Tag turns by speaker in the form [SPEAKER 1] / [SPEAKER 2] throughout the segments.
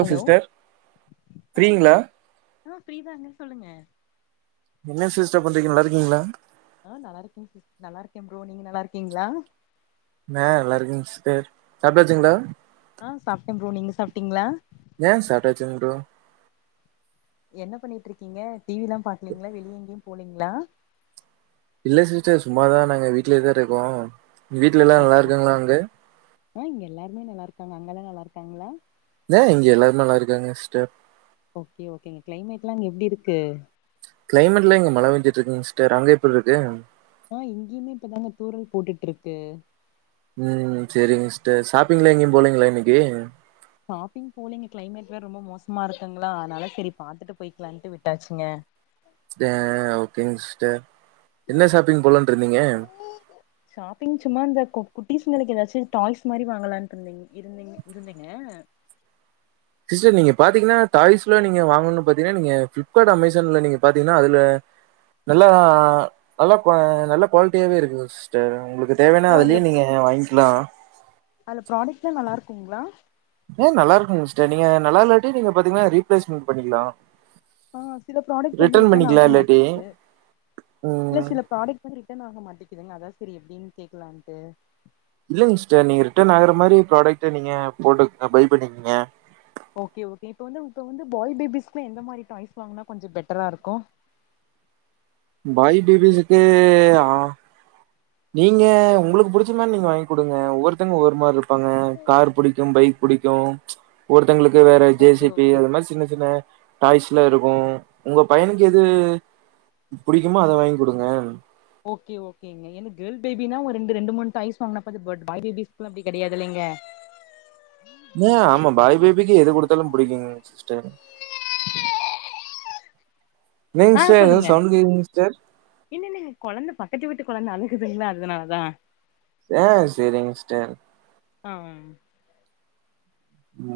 [SPEAKER 1] hello ஆ
[SPEAKER 2] ஃப்ரீங்களா
[SPEAKER 1] ஆ ஃபிரிதாங்க சொல்லுங்க
[SPEAKER 2] என்ன சிஸ்டர் பண்றிங்க நல்ல இருக்கீங்களா
[SPEAKER 1] ஆ நல்லாக்கே சிஸ் நல்லா இருக்கேன் ப்ரோ நீங்க நல்லா இருக்கீங்களா
[SPEAKER 2] நா நல்லா இருக்குங்க சிஸ்டர் சாப்டாச்சுங்களா
[SPEAKER 1] ஆ சாப்பிட்டேன் ப்ரோ நீங்க சாப்பிட்டீங்களா
[SPEAKER 2] ஆ சாப்டாச்சுங் ப்ரோ
[SPEAKER 1] என்ன பண்ணிட்டு இருக்கீங்க டி வி எல்லா பாக்கலீங்களா வெளிய எங்கேயு போலீங்களா
[SPEAKER 2] இல்ல சீஸ்டர் சும்மாதா நாங்க வீட்லே தா இருக்கோம் வீட்டுல எல்லா நல்லா
[SPEAKER 1] ஓகே
[SPEAKER 2] இருக்குங்களா அங்க
[SPEAKER 1] ஆ இங்க எல்லாருமே நல்லா இருக்காங்க அங்க எல்லா நல்லா இருக்காங்களா
[SPEAKER 2] ஏ இங்க எல்லாரு நல்லா இருக்காங்க சிஸ்டர்
[SPEAKER 1] ஓகே ஓகேங்க கிளைமேட்லா அங்க எப்டி இருக்கு
[SPEAKER 2] கிளைமேட்ல்லா இங்க மழபெஞ்சுட்டு இருக்குங்க சிஸ்டர் அங்க எப்டி இருக்கு
[SPEAKER 1] ஆ இங்கேயுமே இப்பதாங்க தூறல் போட்டுட்டு இருக்கு
[SPEAKER 2] ம் செரிங்க சிஸ்டர் ஷாப்பிங்லா எங்கேயு போலீங்களா இன்னைக்கு
[SPEAKER 1] ஷாப்பிங் போலிங்க கிளைமேட் வேறு ரொம்ப மோசமா இருக்குங்களா அதனால செரி பாத்துட்டு போயிக்கலான்ட்டு விட்டாச்சுங்க
[SPEAKER 2] ஏ ஓகேங்க சிஸ்டர் என்ன ஷாப்பிங் போலனு இருந்தீங்க
[SPEAKER 1] ஷாப்பிங் சும்மா இந்த கு குட்டி குட்டிஸங்களுக்கு ஏதாச்சும் டாய்ஸ் மாதிரி வாங்கலான்ட்டு இருந்தேங்க இருந்தேங்க இருந்தேங்க
[SPEAKER 2] சிஸ்டர் நீங்க பாத்தீங்கன்னா டாய்ஸ் எல்லா நீங்க வாங்கும்னு பாத்தீங்கன்னா நீங்க ஃபிளிப்கார்ட் அமேசான்ல நீங்க பாத்தீங்கன்னா அதுல நல்லா நல்லா நல்லா குவாலிட்டியாவே இருக்குங்க சிஸ் சிஸ்டர் உங்களுக்கு தேவைையானா
[SPEAKER 1] ஓ அதுல
[SPEAKER 2] அதுலயும் நீங்க வாங்கிக்கலாம்
[SPEAKER 1] அதுல ப்ராடக்ட்லாம் நல்லா இருக்குங்களா
[SPEAKER 2] ஏன் நல்லா இருக்கு சிஸ்டர் நீங்க நல்லா இல்லாட்டி நீங்க பாத்தீங்கன்னா ரீப்ளேஸ்மெண்ட் பண்ணிக்கலாம்
[SPEAKER 1] ஆ சில ப்ராடக்ட் வந்து ரிட்டர்ன்
[SPEAKER 2] பண்ணிக்கலா
[SPEAKER 1] ஆக
[SPEAKER 2] இல்லாட்டி
[SPEAKER 1] மாட்டது இல்லை
[SPEAKER 2] ம்
[SPEAKER 1] சில ப்ராடக்ட் வந்து ரீட்டன் ஆக மாட்டிக்குதுங்க அதான் சேரி எப்டின்னு கேக்கலான்ட்டு
[SPEAKER 2] இல்லைங்க சிஸ்டர் நீங்க ரிட்டர்ன் ஆகுற மாரி ப்ராடக்ட் நீங்க போட்டு பை பண்ணிக்கீங்க
[SPEAKER 1] ஓகே ஓகே இப்போ வந்து இப்போ வந்து பாய் பேபிஸ்ல எந்த மாரி டாய்ஸ் வாங்கினா கொஞ்சம் பெட்டரா இருக்கும்
[SPEAKER 2] பாய் பேபிஸ்சுக்கு ஆ நீங்க உங்களுக்கு புடிச்ச மாரி நீங்க வாங்கி குடுங்க ஒவ்வொருத்தவங்க ஒவ்வொரு மாரி இருப்பாங்க கார் புடிக்கும் பைக் புடிக்கும் ஒருத்தவங்களுக்கு வேற J
[SPEAKER 1] okay
[SPEAKER 2] C B
[SPEAKER 1] okay
[SPEAKER 2] அது மாரி சின்ன சின்ன டாய்ஸ்லா இருக்கும் உங்க பையனுக்கு எது புடிக்குமோ அத வாங்கி குடுங்க
[SPEAKER 1] ஓகே ஓகேங்க ஏன்னா கேள்ல் பேபினனா ஒரு ரெண்டு மூணு டாய்ஸ் வாங்கினா பா ப் பாய் பேபி்களாம் அப்டி கிடயாதுல்லைங்க
[SPEAKER 2] ஏ ஆமா பாய் பேபிக்கு எது குடுத்தாலும் புடிக்குங்க சிஸ்டர் நீங்க
[SPEAKER 1] ஆ
[SPEAKER 2] சிஸ்டர் எதோ
[SPEAKER 1] சொல்லுங்க
[SPEAKER 2] சவுண்ட் கேக்குதுங்க சிஸ்டர்
[SPEAKER 1] இல்ல இல்ல குழந்தை பக்கத்து வீட்டு குழந்தை அழுகுதுங்களா அதனாலதான்
[SPEAKER 2] ஆ செரிங்க சிஸ்டர்
[SPEAKER 1] ஆ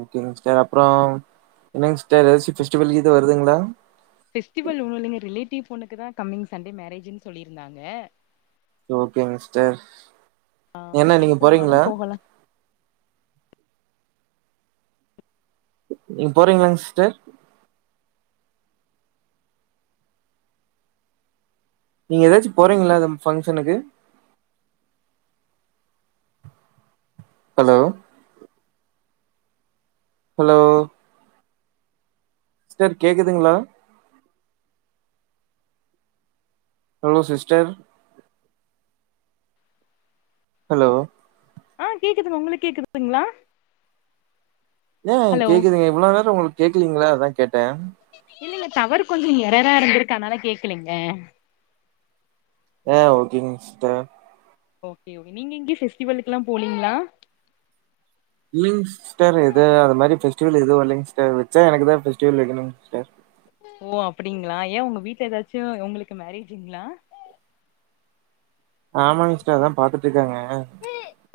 [SPEAKER 2] ஓகேங்க சிஸ்டர் அப்பறம் என்னங்க சிஸ்டர் ஏதாசி பெஸ்டிவல் கீத் வருதுங்களா
[SPEAKER 1] ஃபெஸ்டிவல் ஒன்னும் இல்லைங்க ரிலேட்டிவ் பொண்ணக்கு தான் கம்மிங் சண்டே மேரேஜ்ன்னு சொல்லியிருந்தாங்க
[SPEAKER 2] ஓகேங் சிஸ்டர்
[SPEAKER 1] அதுக்கு
[SPEAKER 2] என்ன
[SPEAKER 1] இது
[SPEAKER 2] நீங்க
[SPEAKER 1] போனாலு
[SPEAKER 2] போறீங்களா
[SPEAKER 1] போகலா
[SPEAKER 2] நீங்க போறீங்களா சிஸ்டர் நீங்க ஏதாச்சும் போறீங்களா அது ஃபங்க்ஷனுக்கு ஹலோ ஹலோ சிஸ்டர் கேக்குதுங்களா ஹலோ சிஸ்டர் ஹலோ
[SPEAKER 1] ஆ கேக்குதுங்க உங்களுக்கு கேக்குதுங்களா
[SPEAKER 2] ஏன்
[SPEAKER 1] ஹலோ
[SPEAKER 2] கேக்குதுங்க இவ்ளோ நேரோ உங்களுக்கு கேக்கலீங்களா அதான் கேட்டேன்
[SPEAKER 1] இல்லங்க டவறு கொஞ்சம் எறரா இருந்திருக்கு அதனால கேக்குலீங்க
[SPEAKER 2] ஆ ஓகேங் சிஸ்டர்
[SPEAKER 1] ஓகே நீங்க இங்கய ஃபெஸ்டிவளுக்கெல்லாம் போலீங்களா
[SPEAKER 2] இல்லங்க சிஸ்டர் எது அது மாரி பெஃஸ்டிவல் எதூம் இல்லைங்க சிஸ்டர் வச்சா எனக்குதான் பெஃஸ்டிவல் வைக்கணுங் சிஸ்டர்
[SPEAKER 1] ஓ அப்டிங்களா ஏன் உங்க வீட்ல ஏதாச்சும் உங்களுக்கு மேரேஜ்ங்களா
[SPEAKER 2] ஆமாங் சிஸ்டர் அதான் பாத்துட்டு இருக்காங்க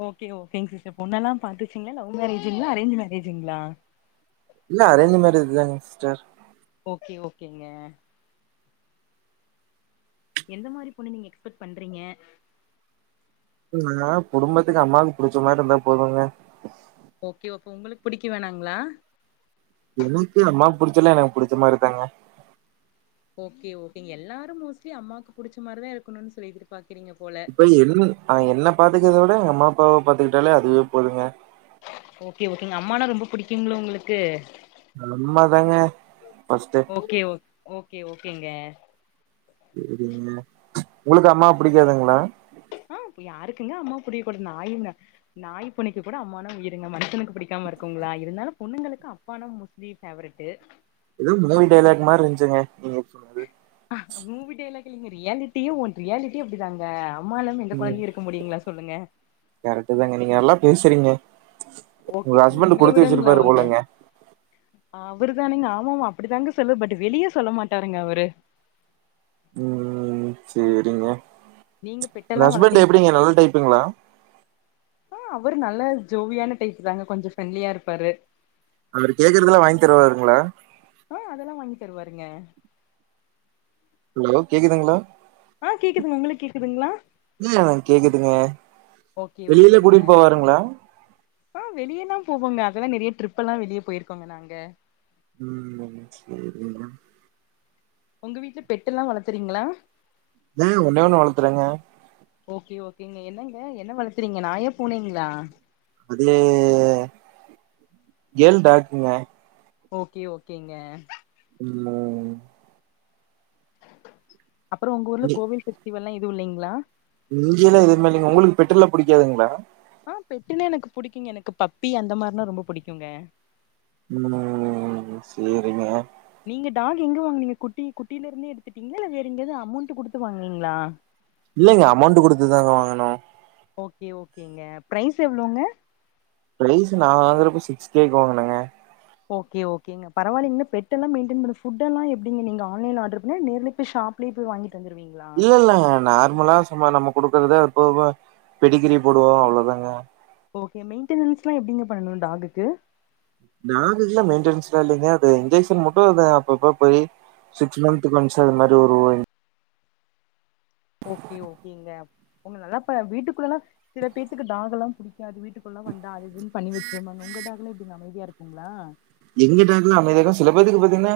[SPEAKER 1] ஓகே ஓகே சிஸ்டர் பொண்ணல்லாம் பாத்துச்சுங்களா லவ் மேரேஜ்ங்களா அரேஞ்ச் மேரேஜ்ங்களா
[SPEAKER 2] இல்ல அரேஞ்ச் மேரேஜ் தாங்க சிஸ்டர்
[SPEAKER 1] ஓகே ஓகேங்க எந்த மாரி பொண்ணு நீங்க எக்ஸ்பெக்ட் பண்றீங்க
[SPEAKER 2] நா குடும்பத்துக்கு அம்மாவுக்கு புடிச்ச மாரி இருந்தா போதுங்க
[SPEAKER 1] ஓகே ஓ அப்போ உங்களுக்கு புடிக்க வேணாங்களா
[SPEAKER 2] எனக்கு அம்மா புடிச்சலாம் எனக்கு புடிச்ச மாரி தாங்க
[SPEAKER 1] ஓகே ஒகேங்க எல்லாரு மோஸ்ட்லி அம்மாக்குபுடிச்ச மாரிதான் இருக்கன்னு சொல்லிட்டு எதிர் பாக்கறீங்க
[SPEAKER 2] இப்ப என் என்னை பாத்துக்கிறதை விட எங்க அம்மாப்பாவை பாத்துக்கிட்டாலே அதுவே போதுங்க
[SPEAKER 1] ஓகே ஓகேங்க அம்மானா ரொம்ப புடிக்குங்களோ உங்களுக்கு
[SPEAKER 2] உண்மாதாங்க ஃபர்ஸ்ட்
[SPEAKER 1] ஓகே ஓ ஓகே ஓகேங்க
[SPEAKER 2] சுரிங்க உங்களுக்கு அம்மா புடிக்காதுங்களா
[SPEAKER 1] ஆ யாருக்குங்க அம்மா புடியக்கூடாது நாயுங்க நாய் பூனைக் கூட அம்மானா உயிருங்க மனுஷனுக்கு புடிக்காம இருக்குங்களா இருந்தாலு பொண்ணுங்களுக்கு அப்பானா மு ஜி ஃபேவரட்
[SPEAKER 2] ஏதோ மூவி டைலாக் மாரி இருந்துச்சுங்க நீங்க சொன்னாது
[SPEAKER 1] மூவி டைலாக் இல்லிங்க ரியாலிட்டியு ஒன் ரியாலிட்டி அப்படிதாங்க அம்மாலு எந்த குழந்தையு இருக்க முடியுங்களா சொல்லுங்க
[SPEAKER 2] கரெக்ட் தாங்க நீங்க நல்லா பேசுறீங்க உங்க
[SPEAKER 1] ஓகே இது
[SPEAKER 2] ஹஸ்பண்ட்
[SPEAKER 1] உங்கள
[SPEAKER 2] குடுத்து
[SPEAKER 1] விடங்களா
[SPEAKER 2] வச்சிருப்பாரு
[SPEAKER 1] அவங்க
[SPEAKER 2] போலங்க
[SPEAKER 1] அவரு தானேங்க ஆமாமா அப்படிதாங்க சொல்லு பட் வெளியே சொல்ல மாட்டாருங்க அவரு
[SPEAKER 2] ம் ம் சேரிங்க
[SPEAKER 1] நீங்க
[SPEAKER 2] உங்க
[SPEAKER 1] பெட்டெல்லா
[SPEAKER 2] ஹஸ்பண்ட்
[SPEAKER 1] வளக்குறீங்களா
[SPEAKER 2] எப்பிடிங்க நல்லா டைப்புங்களா
[SPEAKER 1] ஆ அவரு நல்ல ஜோவியான டைப் தாங்க கொஞ்சௌ ஃப்ரெண்ட்லியா இருப்பாரு
[SPEAKER 2] அவரு கேக்குறதல்லா வாங்கி தருவாருங்களா
[SPEAKER 1] ஆ அதெல்லா வாங்கி தருவாருங்க
[SPEAKER 2] ஹலோ கேக்குதுங்களா
[SPEAKER 1] ஆ
[SPEAKER 2] ம்
[SPEAKER 1] கேக்குதுங்க உங்களுக்கு கேக்குதுங்களா
[SPEAKER 2] நல்லா கேக்குதுங்க
[SPEAKER 1] ஓகே
[SPEAKER 2] வெளியிலே
[SPEAKER 1] ஓகேங்க
[SPEAKER 2] கூட்டிட்டு போவாருங்களா
[SPEAKER 1] ஆ வெளியல்லா போவோங்க அதெல்லா நெறைய ட்ரிப்ல்லா வெளியே போயிருக்கோங்க நாங்க
[SPEAKER 2] ம் செரிங்க
[SPEAKER 1] உங்க வீட்ல பெட்டல்லா வளத்துறீங்களா
[SPEAKER 2] ஆ ஒன்னே ஒண்ணு வளர்த்துறேங்க
[SPEAKER 1] ஓகே ஓகேங்க என்னங்க என்ன வளர்த்துறீங்க நாயா பூனைங்களா
[SPEAKER 2] அது கேர்ள் டாக்குங்க
[SPEAKER 1] ஓகே ஓகேங்க
[SPEAKER 2] ம் மோ
[SPEAKER 1] அப்புறோ உங்க ஊர்ல கோவில் பெஸ்டிவெல்லா எது இல்லைங்ளா
[SPEAKER 2] இங்கேயல்லா எதுமே இல்லைங்க உங்களுக்கு பெட்டெல்லா புடிக்காதுங்களா
[SPEAKER 1] ஆ பெட்டனா எனக்கு புடிக்குங்க எனக்கு பப்பி அந்த மாரினா ரொம்ப புடிக்குங்க
[SPEAKER 2] ம் ம் சேரிங்க
[SPEAKER 1] நீங்க டாக் எங்க வாங்குனீங்க குட்டி குட்டிலருந்தே எடுத்துட்டீங்களா இல்ல வேற எங்கேயாவது அமௌண்ட் குடுத்து வாங்னீங்ளா
[SPEAKER 2] இல்லைங்க அமௌண்ட் குடுத்ததாங்க வாங்கணோ
[SPEAKER 1] ஓகே ஓகேங்க ப்ரைஸ் எவ்ளோங்க
[SPEAKER 2] ப்ரைஸ் நா வாங்கறப்ப சிக்ஸ் கேக்கு வாங்கனங்க
[SPEAKER 1] ஓகே ஓகங்க பரவால்ல இன்னு பெட்டெல்லா மெய்டன் பண்ண ஃபுட்டெல்லா எப்டிங்க நீங்க ஆன்லைன்ல ஆர்டர் பண்ணி நேர்ல பேய் ஷா புலே போய் வாங்கிட்டு வந்துருவீங்க
[SPEAKER 2] இல்ல இல்லங்க நார்மலா சும்மா நம்ம குடுக்குறத எப்பவுமே பெடிக்கிரி போடுவோ அவ்ளோதாங்க
[SPEAKER 1] ஓகே மெயின்டெனன்ஸ்லா எப்படிங்க பண்ணணு டாக்குக்கு
[SPEAKER 2] டாக்குகெல்லா மெயின்டனன்ஸ்லா இல்லங்க அது இன்ஜெக்ஷன் மட்டு அது அப்பப்ப போய் சிகஸ் மந்த்து ஒன்ஸு அது மாரி ஒரு [unintelligible]
[SPEAKER 1] ஓகே ஓகேங்க முன்ன நல்லா இப்ப வீட்டுக்குள்லல்லா சில பேத்துக்கு டாகல்லா புடிக்காது அது வீட்டுக்குள்லா வந்தா அது இன் பண்ணி வச்சிருவாங்க உங்க டாக்ல்லா எப்பிடிங்க அமைதியா இருக்குங்களா
[SPEAKER 2] எங்க டாக்கலா அமைதியா இருக்கு சில பேத்துக்கு பாத்தீங்கன்னா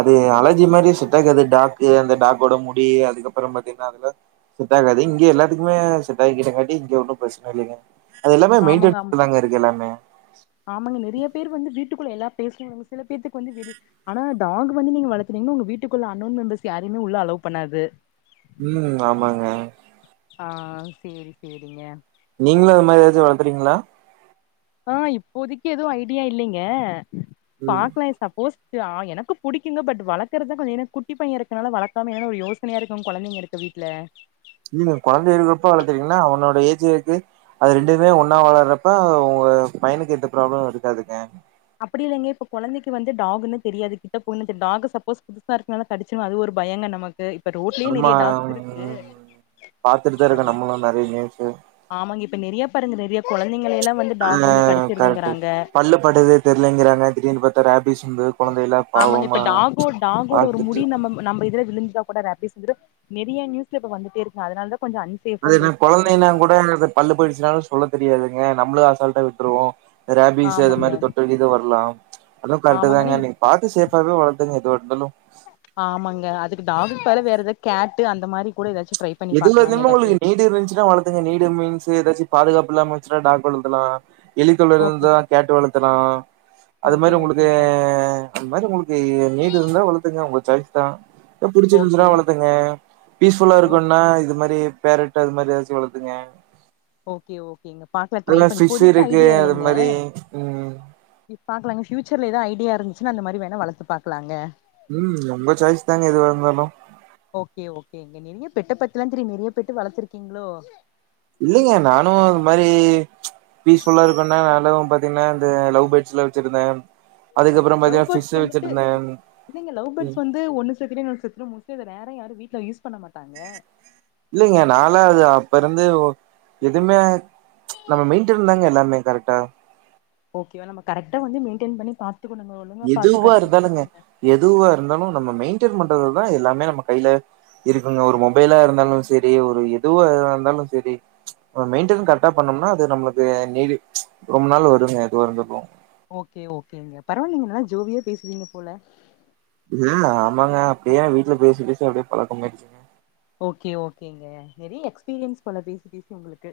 [SPEAKER 2] அது அலர்ஜி மாதிரி செட்டாகாது டாக்கு அந்த டாக்கோட முடி அதுக்கப்புறோ பாத்தீங்கன்னா அதுல செட்டாகாது இங்கே எல்லாத்துக்குமே செட் ஆகிட்டேங்காட்டி இங்க ஒன்னு பிரச்சன இல்லைங்க அது எல்லாமே
[SPEAKER 1] ஆமாங்க ஆமா
[SPEAKER 2] மெயின்டன்ஸ்ல தாங்க இருக்கு எல்லாமே
[SPEAKER 1] ஆமாங்க நிறைய பேர் வந்து வீட்டுக்குள்ள எல்லா பேசலங்க சில பேத்துக்கு வந்து வெளி ஆனா டாக் வந்து நீங்க வளத்துனிங்கனா உங்க வீட்டுக்குள்ள அன்னோன் மெம்பர்ஸ் யாரையுமே உள்ள அலவ் பண்ணாது
[SPEAKER 2] ம் ஆமாங்க
[SPEAKER 1] ஆ செரி செரிங்க
[SPEAKER 2] நீங்களு அது மாதிரி ஏதாச்சு வளத்துறீங்களா
[SPEAKER 1] ஆ இப்போதைக்கு எதுவு ஐடியா இல்லைங்க
[SPEAKER 2] ம்
[SPEAKER 1] பாக்கலா சப்போஸ் எனக்கு புடிக்குங்க பட் வளர்க்கறது கொஞ்ச ஏனா குட்டி பைய இருக்கனால வளக்காம ஒரு யோச சனையா இருக்கு கொழந்தைங்க இருக்க வீட்ல
[SPEAKER 2] நீங்க கொழந்தைங்க இருக்க அப்போ வளத்திங்கன்னா அவனோட ஏஜ் இருக்கு அது ரெண்டுமே ஒன்னா வளர்றப்ப உங்க பையனுக்கு எந்த ப்ராப்ளமு இருக்காதுங்க
[SPEAKER 1] அப்படி இல்லைங்க இப்ப கொழந்தைக்கு வந்து டாகுன்னு தெரியாது கிட்ட போனது டாக் சப்போஸ் புதுசா இருக்க நாள கடிச்சுரு அது ஒரு பயங்க நமக்கு பட் ரோட்லயே
[SPEAKER 2] நம்ம
[SPEAKER 1] நெறைய டாக்ஸ் இருக்கு
[SPEAKER 2] பாத்துட்டுதா இருக்கோ
[SPEAKER 1] அது
[SPEAKER 2] நம்மளு நெறைய நியூஸு
[SPEAKER 1] ஆமாங்க இப்ப நிறைய பாருங்க நிறைய குழந்தைங்கள எல்லா வந்து
[SPEAKER 2] ஆ
[SPEAKER 1] டாக் வந்து
[SPEAKER 2] கரெக்ட்டு
[SPEAKER 1] கடிச்சிருதுங்கறாங்க
[SPEAKER 2] பல்லு படுது தெரியிலங்கிறாங்க திடீர்னு பார்த்தா ரேபிஸ் வந்து கொழந்தையெல்லா
[SPEAKER 1] ஆமாங்க இப்ப
[SPEAKER 2] பாவமா
[SPEAKER 1] டாகோ டாகோட ஒரு
[SPEAKER 2] பாத்துட்டு
[SPEAKER 1] முடி
[SPEAKER 2] இருக்கு
[SPEAKER 1] நம்ம நம்ம இதுல விழுந்துடா கூட ரேபி பிஸ் வந்துரு நிறைய நியூஸ்ல இப்போ வந்துட்டே இருக்கு அதனால தான் கொஞ்ச அன்
[SPEAKER 2] அது என்ன குழந்தைனா கூட பல்லு போயிடுச்சுனாலு சொல்ல தெரியாதுங்க நம்மளு அசால்ட்டா விட்ருவோ ரேபிஸ் அது
[SPEAKER 1] ஆமாங்க
[SPEAKER 2] மாரி தொட்டாக்கீது வரலா அதுவு கரெக்டு
[SPEAKER 1] ஆமாங்க ஆனா
[SPEAKER 2] தாங்க
[SPEAKER 1] இப்
[SPEAKER 2] நீங்க பாத்து சேஃபாவே வளர்த்துங்க எதுவா இருந்தாலு
[SPEAKER 1] ஆமாங்க அதுக்கு டாகுபதிலா வேற ஏதாது கேட்டு அந்த மாரி கூட ஏதாச்சு ட்ரை பண்ணி
[SPEAKER 2] எதுல
[SPEAKER 1] பாக்கலாங்க
[SPEAKER 2] இருந்துமே
[SPEAKER 1] இல்லாட்டி
[SPEAKER 2] உங்களுக்கு நீடு இருந்துச்சுனா வளத் ங்க நீடு மீன்ஸ்ஸு ஏதாச்சு பாதுகாப்பு இல்லாம வச்சுனா டாக் வளத்துலா எலித்தொல்ல
[SPEAKER 1] ஓகே
[SPEAKER 2] இருந்தா கேட்டு வளத்தலா அது
[SPEAKER 1] ஓகே
[SPEAKER 2] மாரி உங்களுக்கு
[SPEAKER 1] ஓகேங்க
[SPEAKER 2] அந்த மாரி உங்களுக்கு நீடு இருந்தா வளத்துங்க உங்க சாய்ஸ் தா புடிச்சி
[SPEAKER 1] ஓகே
[SPEAKER 2] இருந்துச்சுன்னா
[SPEAKER 1] ஓ
[SPEAKER 2] வளத்துங்க பீஸ்ஃபுல்லா இரு
[SPEAKER 1] ஓ
[SPEAKER 2] னா இது மாரி பேரட் அது மாரி ஏதாச்சு வளத்துங்க
[SPEAKER 1] ஓகே ஓகேங்க பாக்கலா ட்ரை
[SPEAKER 2] அதுல
[SPEAKER 1] பண்ணி
[SPEAKER 2] ஃபிஷ்
[SPEAKER 1] இப்போதைக்கு
[SPEAKER 2] இருக்கு
[SPEAKER 1] ஐடியா
[SPEAKER 2] அது
[SPEAKER 1] இல்லைங்க
[SPEAKER 2] மாரி ம்
[SPEAKER 1] இப் பாக்கலாங்க ஃபியூச்சர்ல ஏது ஐடியா இருந்துச்சுனா அந்த மாரி வேணா வளத்து பாக்கலாங்க
[SPEAKER 2] ம் உங்க சாய்ஸ் தாங்க எதுவா இருந்தாலு
[SPEAKER 1] ஓகே ஓகேங்க நிறைய பெட்ட பத்திலா தெரியு நிறைய பெட்டு வளத்துருக்கீங்களோ
[SPEAKER 2] இல்லைங்க நானு அது மாரி பீஸ்ஃபுல்லா இருக்குனா நல்லாவு பாத்தீங்கனா இந்த லவ் பேட்ஸ்லா வச்சிருந்த அதுக்கப்புற
[SPEAKER 1] லவ்
[SPEAKER 2] பாத்திங்கனா ஃபிஷ்
[SPEAKER 1] பேர்ட்ஸ்
[SPEAKER 2] வச்சு இருந்த
[SPEAKER 1] து ஒன்னு செத்துரு இன்னொனு செத்துரு மோஸ்ட்லி ரேரா யாரு வீட்ல யூஸ் பண்ண மாட்டாங்க
[SPEAKER 2] இல்லைங்க நானலா அது அப்ப இருந்து எதுமே நம்ம மெயின்டன் தாங்க எல்லாமே கரெக்டா
[SPEAKER 1] ஓகேவா நம்ம கரெக்டா வந்து மெயின்டெயின் பண்ணி பாத்துகனுங்க ஒழுங்கா பாத்து
[SPEAKER 2] எதுவா
[SPEAKER 1] கட்டி
[SPEAKER 2] இருந்தாலுங்க
[SPEAKER 1] வச்சுட்டாங்க
[SPEAKER 2] எதுவா இருந்தாலு நம்ம மெயின்டென் பண்றதுதா எல்லாமே நம்ம கையில இருக்குங்க ஒரு மொபைலா இருந்தாலு சரி ஒரு எதுவா இருந்தாலு சரி மெயின்டன் கரெக்டா பண்ணோம்னா அது நம்மளுக்கு நீ ரொம்ப நாள் வருங்க அது வந்துரு
[SPEAKER 1] ஓகே ஓகேங்க பரவால்லைங்க நல்லா ஜோவியா பேசுவீங்க போல
[SPEAKER 2] ம் ஆமாங்க அப்டியே நா வீட்ல பேசி பேசி அப்டியே பழக்கமாயிடுச்சு
[SPEAKER 1] ஓகே ஓகேங்க நிறைய எக்ஸ்பீரியன்ஸ் போல பேசி பேசி உங்களுக்கு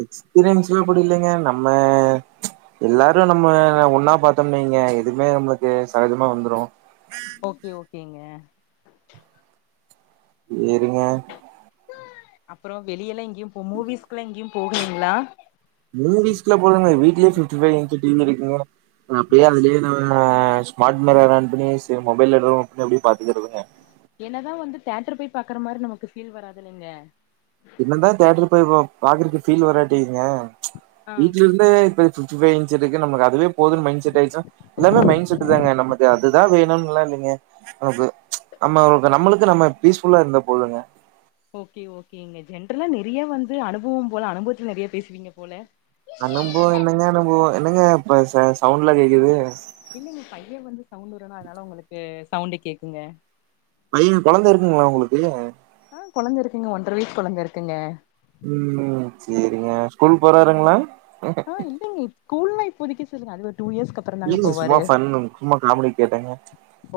[SPEAKER 2] எக்ஸ்பீரியன்ஸ்லா குடுகலைங்க நம்ம எல்லாரு நம்ம ஒன்னா பாத்தோம்னு வெயிங்க எதுவுமே நம்மளுக்கு சகஜமா வந்துரு
[SPEAKER 1] ஓகே ஓகேங்க
[SPEAKER 2] சேரிங்க
[SPEAKER 1] அப்றோ வெளிய எல்லா எங்கேயு போ மூவிஸ்கெல்லா எங்கயு போவிங்ளா
[SPEAKER 2] மூவிஸ்லா போலங்க வீட்லயே fifty five inches T V இருக்குங்க அப்டியே அதுலயே நா ஆ ஸ்மார் மிரர் ஆன் பண்ணி செரி மொபைல்ல எதோ ஓபன் பண்ணி அப்டியே பாத்துக்கறதுங்க
[SPEAKER 1] என்னதா வந்து தேட்டர் போய் பாக்குற மாரி நமக்கு ஃபீல் வராது இல்லைங்க
[SPEAKER 2] ஏன்ன தா தியேட்டர் போயி பாக்குறதுக்கு ஃபீல் வராட்டியுங்க
[SPEAKER 1] ஆ
[SPEAKER 2] வீட்ல இருந்து இப்பயே இப்ப ஃபிப்டி ஃபைவ் இன்ச் இருக்கு நம்மக்கு அதுவே போதுன்னு மைண்ட செட் ஆயிட்சினா எல்லாமே மைண்ட் செட்டு தாங்க நமக்கு அதுதா வேணும்லா இல்லைங்க நமக்கு நம்ம நம்மளுக்கு நம்ம ஃபீஸ் ஃபுல்லா இருந்த போதுங்க
[SPEAKER 1] ஓகே ஓகேங்க ஜென்ரலா நெறையா வந்து அனுபவோ போல அனுபவத்துல நெறைய பேசுவீங்க போல
[SPEAKER 2] அனுபவோ என்னங்க அனுபவோ என்னங்க இப்ப சவுண்ட்லா கேக்குது
[SPEAKER 1] இல்லங்க பைய வந்து சவுண்ட் உட்றானா அதனால உங்களுக்கு சவுண்ட் கேக்குங்க
[SPEAKER 2] பைய கொழந்த இருக்குங்ளா உங்களுக்கு
[SPEAKER 1] ஆ கொழந்தை இருக்குங்க ஒன்றர வயஸ் கொழந்த இருக்குங்க
[SPEAKER 2] ம் செரிங்க ஸ்கூல் போறாருங்ளா
[SPEAKER 1] ஆ இலைங்க இப் ஸ்கூல்லா இப்போதைக்கு சொல்லுங்க அது ஒரு டூ இயர்ஸ்க்கு அப்
[SPEAKER 2] இல்ல சும்மா ஃபன் சும்மா காமெடிக்கு கேட்டங்க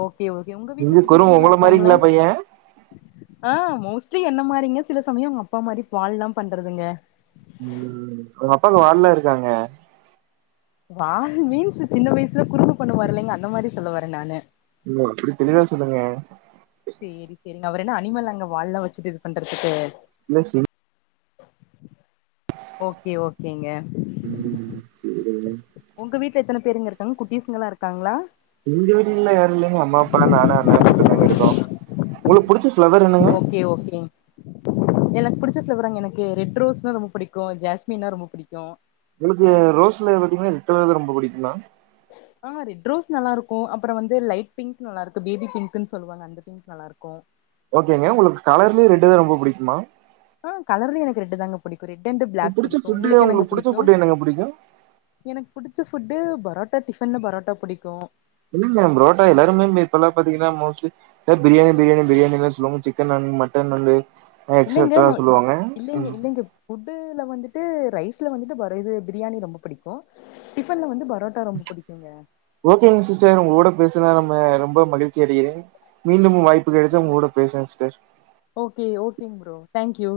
[SPEAKER 1] ஓகே ஓகே உங்க வீட்ல குட்டிசுங்க எல்லா இருக்காங்ளா
[SPEAKER 2] மாரிங்களா பைய
[SPEAKER 1] ஆ மோஸ்ட்லி என்ன மாரிங்க சில சமயோ அவுங்க அப்பா மாரி வால்லா பண்றதுங்க
[SPEAKER 2] ம் அவுங்க அப்பாக்கு வாழ்லா இருக்காங்க
[SPEAKER 1] வா மீன்ஸ் சின்ன வயசுல குரும்பு பண்ணுவாரு இல்லைங்க அந்த மாரி சொல்ல வரே நானு
[SPEAKER 2] எங்க அப்புடி தெளிவா சொல்லுங்க
[SPEAKER 1] சேரி சேரிங்க அவரு என்னங்க அனிமல்லாங்க வால்லா வெச்சிட்டு இது பண்றதுக்கு
[SPEAKER 2] இல்ல சும்
[SPEAKER 1] ஓகே ஓகேங்க
[SPEAKER 2] ம் சேரிங்க
[SPEAKER 1] உங்க வீட்ல எத்தன பேருங்க இருக்காங்க குட்டீசுங்கலா இருக்காங்ளா
[SPEAKER 2] எங்க வீட்ல யாரு இல்லைங்க அம்மா அப்பா நானு அண்ணான் மட்டு தாங்க இருக்கோ உங்களுக்கு புடிச்ச ஃப்ளவர் என்னங்க
[SPEAKER 1] ஓகே ஓகேங் எனக்கு புடிச்ச ஃப்ளவராங்க எனக்கு ரெட் ரோஸ்னா ரொம்ப புடிக்கு ஜாஸ்மின்னா ரொம்ப புடிக்கு
[SPEAKER 2] உங்களுக்கு ரோஸ்ல பாத்தீங்கன்னா ரெட் கலர் தா ரொம்ப புடிக்குங்லா
[SPEAKER 1] ஆ ரெட் ரோஸ் நல்லா இருக்கு அப்பறோ வந்து லைட் பிங்க் நல்லா இருக்கு பேபி பிங்க்குன்னு சொல்லுவாங்க அந்த பிங் நல்லாருக்கு
[SPEAKER 2] ஓகேங்க உங்களுக்கு கலர்லயே ரெட்டு் தா ரொம்ப பிடிக்குமா
[SPEAKER 1] ஆ கலர்லியே எனக்கு ரெட்டு் தாங்க புடிக்கும் ரெட் அண்டு்
[SPEAKER 2] உங்களுக்கு
[SPEAKER 1] பிளாக்
[SPEAKER 2] புடிச்ச
[SPEAKER 1] புடிக்கு
[SPEAKER 2] ஃபுட்டு
[SPEAKER 1] உங்களுக்கு என்னங்க
[SPEAKER 2] புடிச்ச
[SPEAKER 1] புடிக்கு
[SPEAKER 2] ஃபுட்டு என்னங்க புடிக்கு
[SPEAKER 1] எனக்கு புடிச்ச ஃபுட்டு பரோட்டா டிஃபன்னு பரோட்டா புடிக்கு
[SPEAKER 2] என்னங்க புரோட்டா எல்லாருமே இப்பெல்லா பாத்தீங்னா மோஸ்ட்லி ஏ பிரியாணி பிரியாணி பிரியாணி எல்லா சொல்லுவாங்க சிக்கன் நான் மட்டன் நண்டு
[SPEAKER 1] இல்லங்க
[SPEAKER 2] எக்ஸட்ரா
[SPEAKER 1] நா
[SPEAKER 2] சொல்லுவாங்க
[SPEAKER 1] இல்லங்க
[SPEAKER 2] ம்
[SPEAKER 1] இல்லங்க ஃபுட்டுல வந்துட்டு ரைஸ்ல வந்துட்டு பர் இது பிரியாணி ரொம்ப புடிக்கு டிஃபன்ல வந்து பரோ ட்டா ரொம்ப புடிக்குங்க
[SPEAKER 2] ஓகேங்க சிஸ்டர் உங்கோட பேசுனா நம்ம ரொம்ப மகிழ்ச்சி அடைக்கிறேன் மீண்டும் வாய்ப்பு கெடச்சா உங்க கூட பேசுறே சிஸ்டர்
[SPEAKER 1] ஓகே ஓகேங்க ப்ரோ தேங்க்யூ